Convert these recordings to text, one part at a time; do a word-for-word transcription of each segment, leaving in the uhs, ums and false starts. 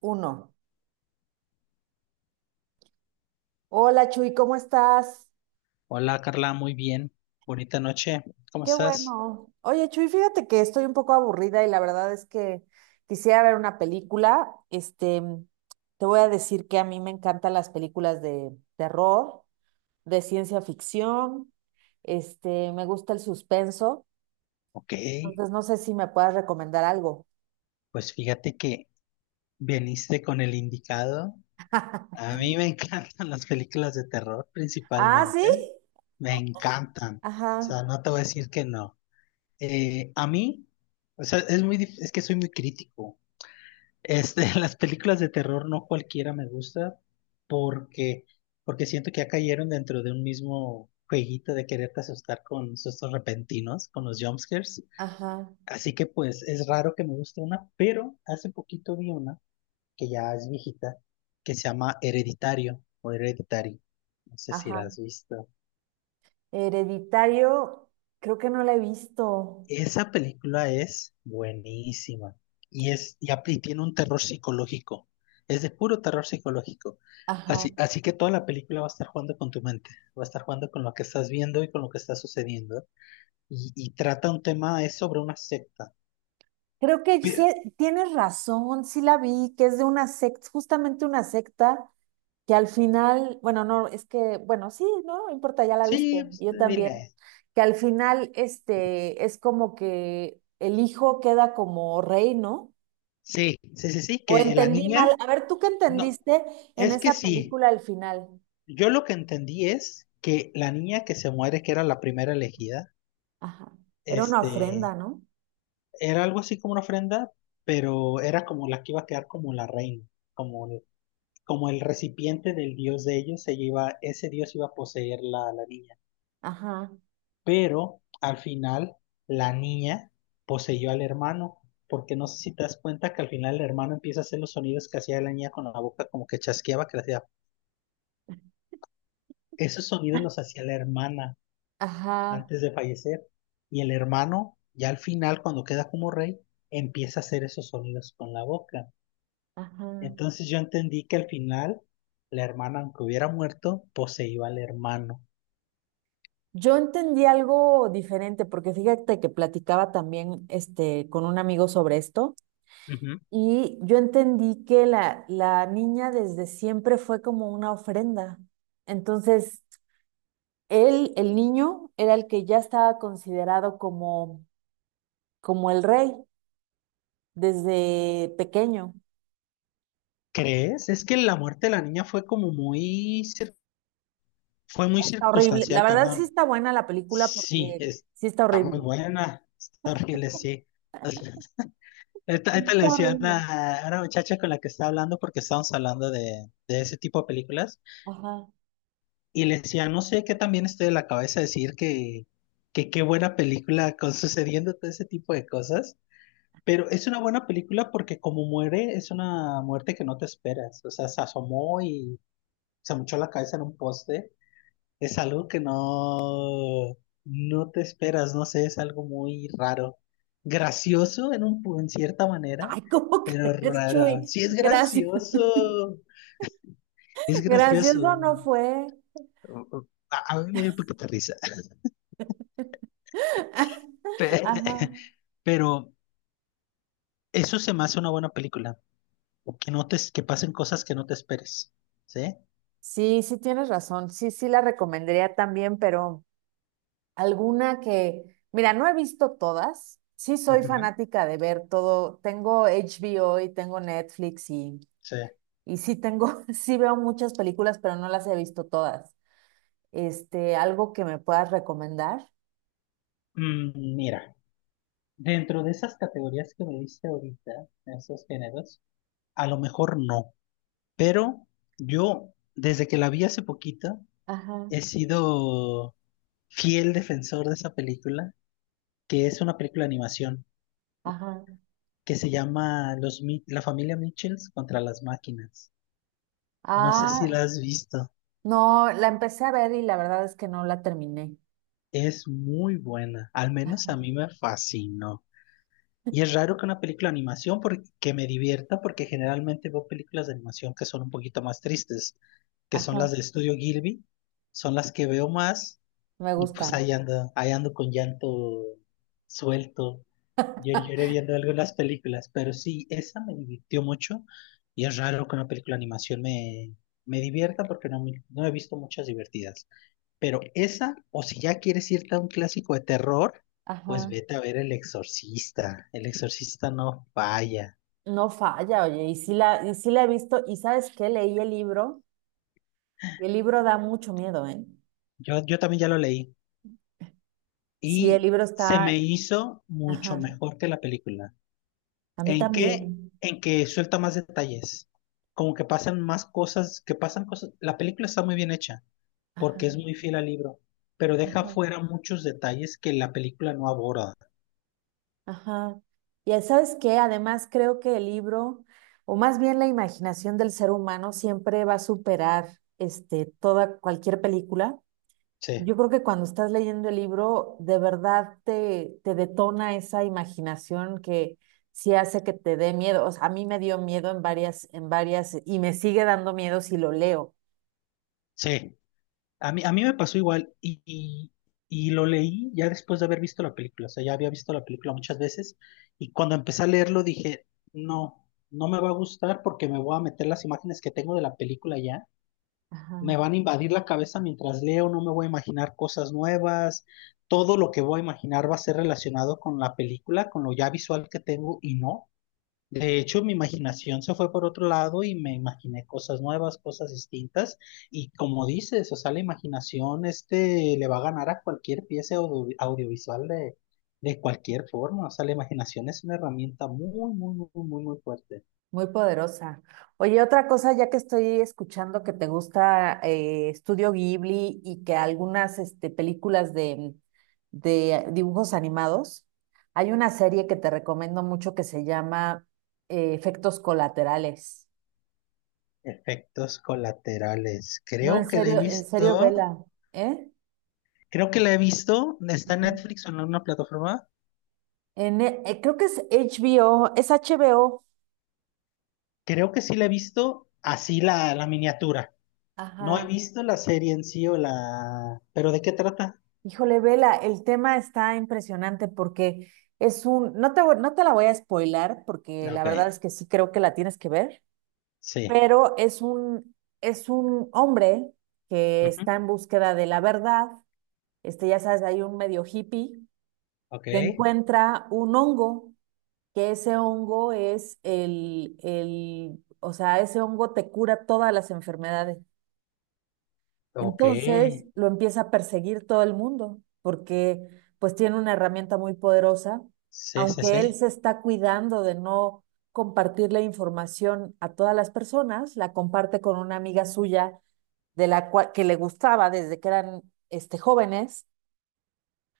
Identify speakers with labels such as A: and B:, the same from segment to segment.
A: Uno. Hola Chuy, ¿cómo estás?
B: Hola Carla, muy bien. Bonita noche. ¿Cómo
A: Qué
B: estás?
A: bueno. Oye Chuy, fíjate que estoy un poco aburrida y la verdad es que quisiera ver una película. Este, te voy a decir que a mí me encantan las películas de terror, de ciencia ficción, este, me gusta el suspenso.
B: Ok,
A: Entonces no sé si me puedas recomendar algo.
B: pues fíjate que veniste con el indicado. A mí me encantan las películas de terror
A: Ah, ¿sí?
B: principalmente. Me encantan. O
A: Ajá,
B: sea, no te voy a decir que no. Eh, a mí, o sea, es muy, dif- es que soy muy crítico. Este, las películas de terror no cualquiera me gusta porque, porque siento que ya cayeron dentro de un mismo jueguito de quererte asustar con sustos repentinos, con los jumpscares.
A: ajá,
B: Así que pues es raro que me guste una, pero hace poquito vi una que ya es viejita, que se llama Hereditario o Hereditary. No sé si la
A: ajá.
B: has visto.
A: Hereditario, creo que no la he visto.
B: Esa película es buenísima y es y apli- tiene un terror psicológico. Es de puro terror psicológico.
A: Ajá.
B: Así, así que toda la película va a estar jugando con tu mente, va a estar jugando con lo que estás viendo y con lo que está sucediendo. Y, y trata un tema, es sobre una secta.
A: Creo que sí,
B: Pero,
A: tienes razón, sí la vi, que es de una secta, justamente una secta que al final, bueno, no, es que, bueno, sí, no, no importa, ya la viste,
B: sí, pues,
A: yo también,
B: dile.
A: que al final, este, es como que el hijo queda como rey, ¿no?
B: Sí, sí, sí, sí,
A: O
B: que la
A: entendí mal,
B: niña.
A: a ver, ¿tú qué
B: No,
A: entendiste en
B: es que
A: esa
B: sí.
A: película al final?
B: Yo lo que entendí es que la niña que se muere, que era la primera elegida,
A: Ajá, era una
B: este,
A: ofrenda, ¿no?
B: era algo así como una ofrenda, pero era como la que iba a quedar como la reina, como el, como el recipiente del dios de ellos, ella iba, ese dios iba a poseer la, la niña.
A: Ajá,
B: Pero al final, la niña poseyó al hermano, porque no sé si te das cuenta que al final el hermano empieza a hacer los sonidos que hacía la niña con la boca, como que chasqueaba, que le hacía. Esos sonidos los hacía la hermana
A: ajá,
B: antes de fallecer. Y el hermano, ya al final, cuando queda como rey, empieza a hacer esos sonidos con la boca.
A: ajá.
B: Entonces yo entendí que al final, la hermana, aunque hubiera muerto, poseía al hermano.
A: Yo entendí algo diferente, porque fíjate que platicaba también este, con un amigo sobre esto,
B: Ujú.
A: y yo entendí que la, la niña desde siempre fue como una ofrenda. Entonces, él, el niño era el que ya estaba considerado como, como el rey desde pequeño.
B: ¿Crees? Es que la muerte de la niña fue como muy, cir- fue muy
A: Está horrible. La
B: circunstancial,
A: verdad sí
B: perdón.
A: está buena la película
B: Sí,
A: porque
B: es-
A: sí está
B: está muy
A: horrible.
B: buena, está horrible, sí. Esta, esta le
A: Está
B: decía a
A: horrible.
B: una, a una muchacha con la que estaba hablando porque estábamos hablando de, de ese tipo de películas.
A: Ajá.
B: Y le decía, no sé qué también estoy de la cabeza decir que, que qué buena película con sucediendo todo ese tipo de cosas. Pero es una buena película porque como muere, es una muerte que no te esperas. O sea, se asomó y se mochó la cabeza en un poste. Es algo que no, no te esperas, no sé, es algo muy raro. Gracioso en un, pu- en cierta manera,
A: Ay, ¿cómo
B: pero
A: crees,
B: raro.
A: Chuy?
B: Sí, es
A: Gracias.
B: gracioso. Es gracioso.
A: Gracioso no fue.
B: A, a mí me dio un poquito de risa. Pe-
A: Ajá.
B: Pero eso se me hace una buena película. Que no te, que pasen cosas que no te esperes. ¿Sí?
A: Sí, sí tienes razón. Sí, sí la recomendaría también, pero alguna que, mira, no he visto todas. Sí soy
B: Ujú.
A: fanática de ver todo. Tengo H B O y tengo Netflix y,
B: Sí.
A: y sí tengo, sí veo muchas películas, pero no las he visto todas. Este, algo que me puedas recomendar.
B: Mm, mira, dentro de esas categorías que me diste ahorita, esos géneros, a lo mejor no. Pero yo, desde que la vi hace poquito,
A: Ajá,
B: he sido fiel defensor de esa película, que es una película de animación,
A: ajá.
B: que se llama Los, Mi- La familia Mitchells contra las máquinas. No sé si
A: Ah,
B: la has visto.
A: no, la empecé a ver y la verdad es que no la terminé.
B: Es muy buena, al menos a mí me fascinó. Y es raro que una película de animación porque, que me divierta, porque generalmente veo películas de animación que son un poquito más tristes, que son
A: Ajá,
B: las del estudio Gilby, son las que veo más,
A: me
B: y pues
A: gustan.
B: ahí ando, ahí ando con llanto suelto. Yo lloré viendo algo en las películas, pero sí, esa me divirtió mucho, y es raro que una película de animación me, me divierta porque no, me- no he visto muchas divertidas. Pero esa, o si ya quieres irte a un clásico de terror, pues
A: Ajá,
B: vete a ver El Exorcista. El Exorcista no falla.
A: no falla, oye, y sí la, y sí la he visto, y ¿sabes qué? Leí el libro, y el libro da mucho miedo, ¿eh?
B: Yo, yo también ya lo leí
A: Sí, el
B: y
A: libro
B: se me
A: está,
B: hizo mucho
A: ajá,
B: mejor que la película.
A: a mí
B: ¿En qué?
A: también,
B: En que suelta más detalles. Como que pasan más cosas, que pasan cosas. La película está muy bien hecha
A: ajá,
B: porque es muy fiel al libro, pero deja
A: ajá,
B: fuera muchos detalles que la película no aborda.
A: ajá. Y ¿sabes qué? Además creo que el libro, o más bien la imaginación del ser humano siempre va a superar, este, toda, cualquier película.
B: Sí,
A: Yo creo que cuando estás leyendo el libro, de verdad te, te detona esa imaginación que sí hace que te dé miedo. O sea, a mí me dio miedo en varias, en varias, y me sigue dando miedo si lo leo.
B: sí. A mí, a mí me pasó igual y, y- y lo leí ya después de haber visto la película, o sea, ya había visto la película muchas veces y cuando empecé a leerlo dije, no, no me va a gustar porque me voy a meter las imágenes que tengo de la película ya,
A: Ajá,
B: me van a invadir la cabeza mientras leo, no me voy a imaginar cosas nuevas, todo lo que voy a imaginar va a ser relacionado con la película, con lo ya visual que tengo y no. De hecho, mi imaginación se fue por otro lado y me imaginé cosas nuevas, cosas distintas. Y como dices, o sea, la imaginación este le va a ganar a cualquier pieza audio- audiovisual de, de cualquier forma. O sea, la imaginación es una herramienta muy, muy, muy, muy, muy fuerte.
A: muy poderosa. Oye, otra cosa, ya que estoy escuchando que te gusta eh, Estudio Ghibli y que algunas este, películas de, de dibujos animados, hay una serie que te recomiendo mucho que se llama eh, Efectos Colaterales.
B: Efectos colaterales.
A: No, en
B: Creo que la he
A: serio, en serio,
B: visto.
A: vela, ¿eh?
B: Creo que la he visto. Está en
A: Ujú.
B: Netflix o en alguna plataforma.
A: En, e- eh, creo que es H B O, es H B O.
B: Creo que sí la he visto así la, la miniatura. No he
A: Ajá.
B: visto la serie en sí o la... ¿Pero de qué trata?
A: Híjole, vela, el tema está impresionante porque es un, no te, voy- no te la voy a spoilar porque la
B: Ok,
A: verdad es que sí creo que la tienes que ver,
B: sí.
A: pero es un, es un hombre que está
B: Ujú.
A: en búsqueda de la verdad. Este, ya sabes, hay un medio hippie
B: Ok,
A: que encuentra un hongo, que ese hongo es el, el, o sea, ese hongo te cura todas las enfermedades.
B: ok.
A: Entonces lo empieza a perseguir todo el mundo, porque pues tiene una herramienta muy poderosa,
B: Sí, sí,
A: aunque él
B: sí.
A: se está cuidando de no compartir la información a todas las personas, la comparte con una amiga suya de la cua- que le gustaba desde que eran este, jóvenes,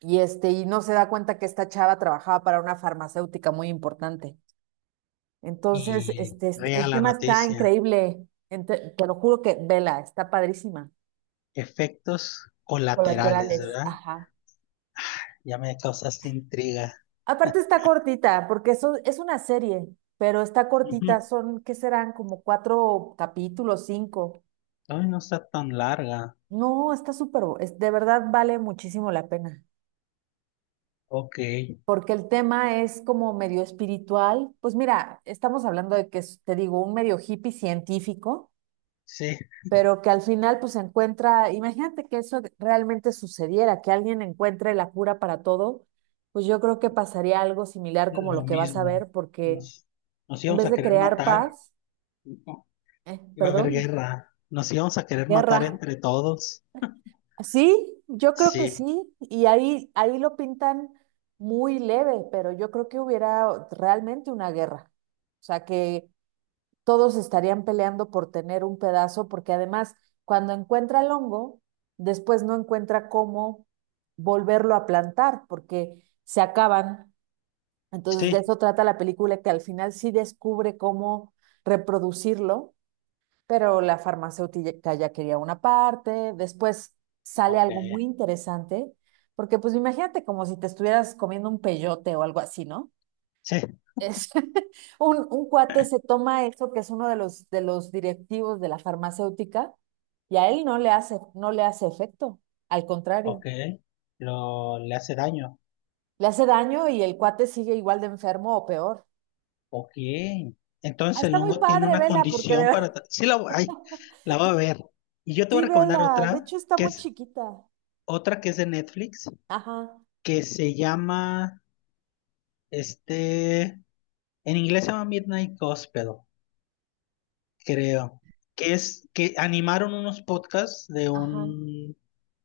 A: y este, y no se da cuenta que esta chava trabajaba para una farmacéutica muy importante. Entonces,
B: Y
A: este, este,
B: riega
A: el
B: la
A: tema está
B: noticia.
A: increíble. Ente- te lo juro que vela, está padrísima.
B: Efectos colaterales,
A: Colaterales,
B: ¿verdad?
A: ajá.
B: Ya me causaste intriga.
A: Aparte está cortita, porque eso es una serie, pero está cortita,
B: Ujú.
A: son, ¿qué serán? Como cuatro capítulos, cinco.
B: Ay, no está tan larga.
A: No, está súper, bu- es, de verdad vale muchísimo la pena,
B: Ok,
A: porque el tema es como medio espiritual. Pues mira, estamos hablando de que es, te digo, un medio hippie científico,
B: sí,
A: pero que al final pues encuentra, imagínate que eso realmente sucediera, que alguien encuentre la cura para todo, pues yo creo que pasaría algo similar como lo
B: lo
A: que vas a
B: mismo.
A: ver, porque
B: Nos, nos
A: en
B: íbamos
A: vez
B: a
A: de
B: querer
A: crear
B: matar.
A: paz,
B: No,
A: eh,
B: iba a haber
A: perdón,
B: guerra. Nos íbamos a querer matar
A: guerra.
B: entre todos.
A: Sí, yo creo que
B: Sí,
A: sí, y ahí, ahí lo pintan muy leve, pero yo creo que hubiera realmente una guerra. O sea, que todos estarían peleando por tener un pedazo, porque además, cuando encuentra el hongo, después no encuentra cómo volverlo a plantar, porque se acaban. Entonces, de
B: sí.
A: eso trata la película, que al final sí descubre cómo reproducirlo, pero la farmacéutica ya quería una parte, después sale
B: Ok,
A: algo muy interesante, porque pues imagínate como si te estuvieras comiendo un peyote o algo así, ¿no?
B: sí,
A: Es, un, un cuate se toma eso, que es uno de los, de los directivos de la farmacéutica, y a él no le hace, no le hace efecto, al contrario,
B: ok. Lo, le hace daño.
A: le hace daño y el cuate sigue igual de enfermo o peor.
B: Ok.
A: Ah,
B: Entonces el
A: está muy
B: hongo tiene
A: padre,
B: una
A: Vela, porque de
B: condición para...
A: verdad.
B: tra- Sí, la, voy ay, la va a ver. Y yo te
A: Sí,
B: voy a recomendar
A: Vela, de
B: otra,
A: hecho está
B: que
A: muy
B: es
A: chiquita.
B: otra que es de Netflix,
A: Ajá,
B: que se llama, este, en inglés se llama Midnight Gospel. Creo, que es que animaron unos podcasts de
A: ajá,
B: un,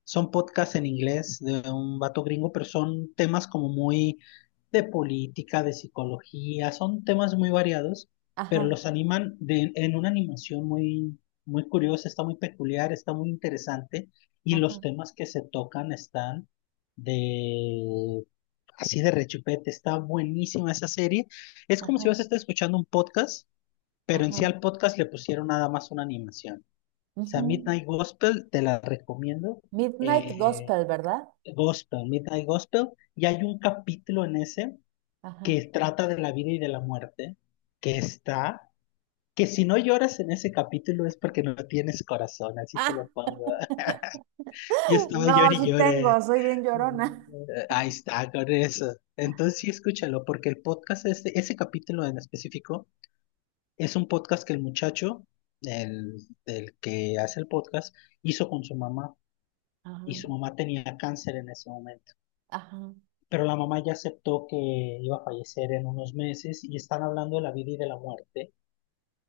B: son podcasts en inglés de un vato gringo, pero son temas como muy de política, de psicología, son temas muy variados, pero
A: ajá,
B: los animan de, en una animación muy, muy curiosa, está muy peculiar, está muy interesante, y los
A: ajá,
B: temas que se tocan están de... Así de rechupete, está buenísima esa serie. Es como si
A: ajá,
B: vas a estar escuchando un podcast pero en sí
A: ajá.
B: al podcast le pusieron nada más una animación. O sea,
A: Ujú.
B: Midnight Gospel, te la recomiendo.
A: Midnight
B: eh,
A: Gospel, ¿verdad?
B: Gospel, Midnight Gospel, y hay un capítulo en ese
A: Ajá.
B: que trata de la vida y de la muerte, que está, que si no lloras en ese capítulo es porque no tienes corazón, así te
A: Ah,
B: lo pongo. Y estaba
A: no,
B: llorando y
A: sí
B: lloré.
A: tengo, soy bien llorona.
B: Ahí está, con eso. Entonces sí, escúchalo, porque el podcast, este, ese capítulo en específico. Es un podcast que el muchacho, el, el que hace el podcast, hizo con su mamá
A: Ajá,
B: y su mamá tenía cáncer en ese momento.
A: ajá.
B: Pero la mamá ya aceptó que iba a fallecer en unos meses y están hablando de la vida y de la muerte.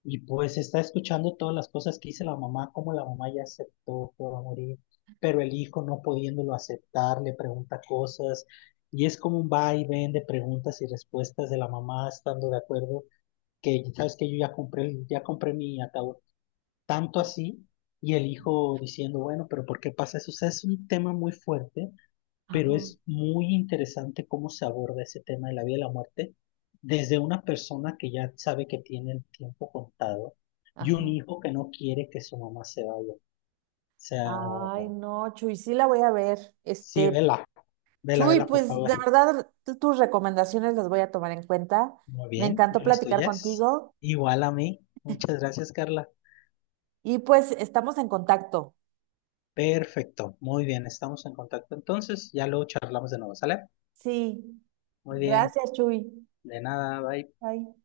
B: Y pues está escuchando todas las cosas que dice la mamá, como la mamá ya aceptó que va a morir, pero el hijo no pudiéndolo aceptar, le pregunta cosas y es como un va y ven de preguntas y respuestas de la mamá estando de acuerdo que sabes que yo ya compré, ya compré mi ataúd tanto así, y el hijo diciendo, bueno, pero ¿por qué pasa eso? O sea, es un tema muy fuerte, pero
A: Ajá.
B: es muy interesante cómo se aborda ese tema de la vida y la muerte desde una persona que ya sabe que tiene el tiempo contado y un
A: Ajá.
B: hijo que no quiere que su mamá se vaya. O sea,
A: Ay, no, Chuy, sí la voy a ver.
B: sí,
A: Este,
B: vela, vela,
A: Chuy,
B: vela, por
A: pues
B: favor.
A: de verdad tu- tus recomendaciones las voy a tomar en cuenta.
B: Muy
A: Me
B: bien,
A: encantó
B: yo las
A: platicar
B: tuyas.
A: contigo
B: Igual a mí. Muchas gracias, Carla.
A: y pues estamos en contacto.
B: Perfecto, muy bien, estamos en contacto entonces, ya luego charlamos de nuevo, ¿sale?
A: Sí.
B: Muy bien,
A: Gracias, Chuy.
B: de nada, bye.
A: Bye.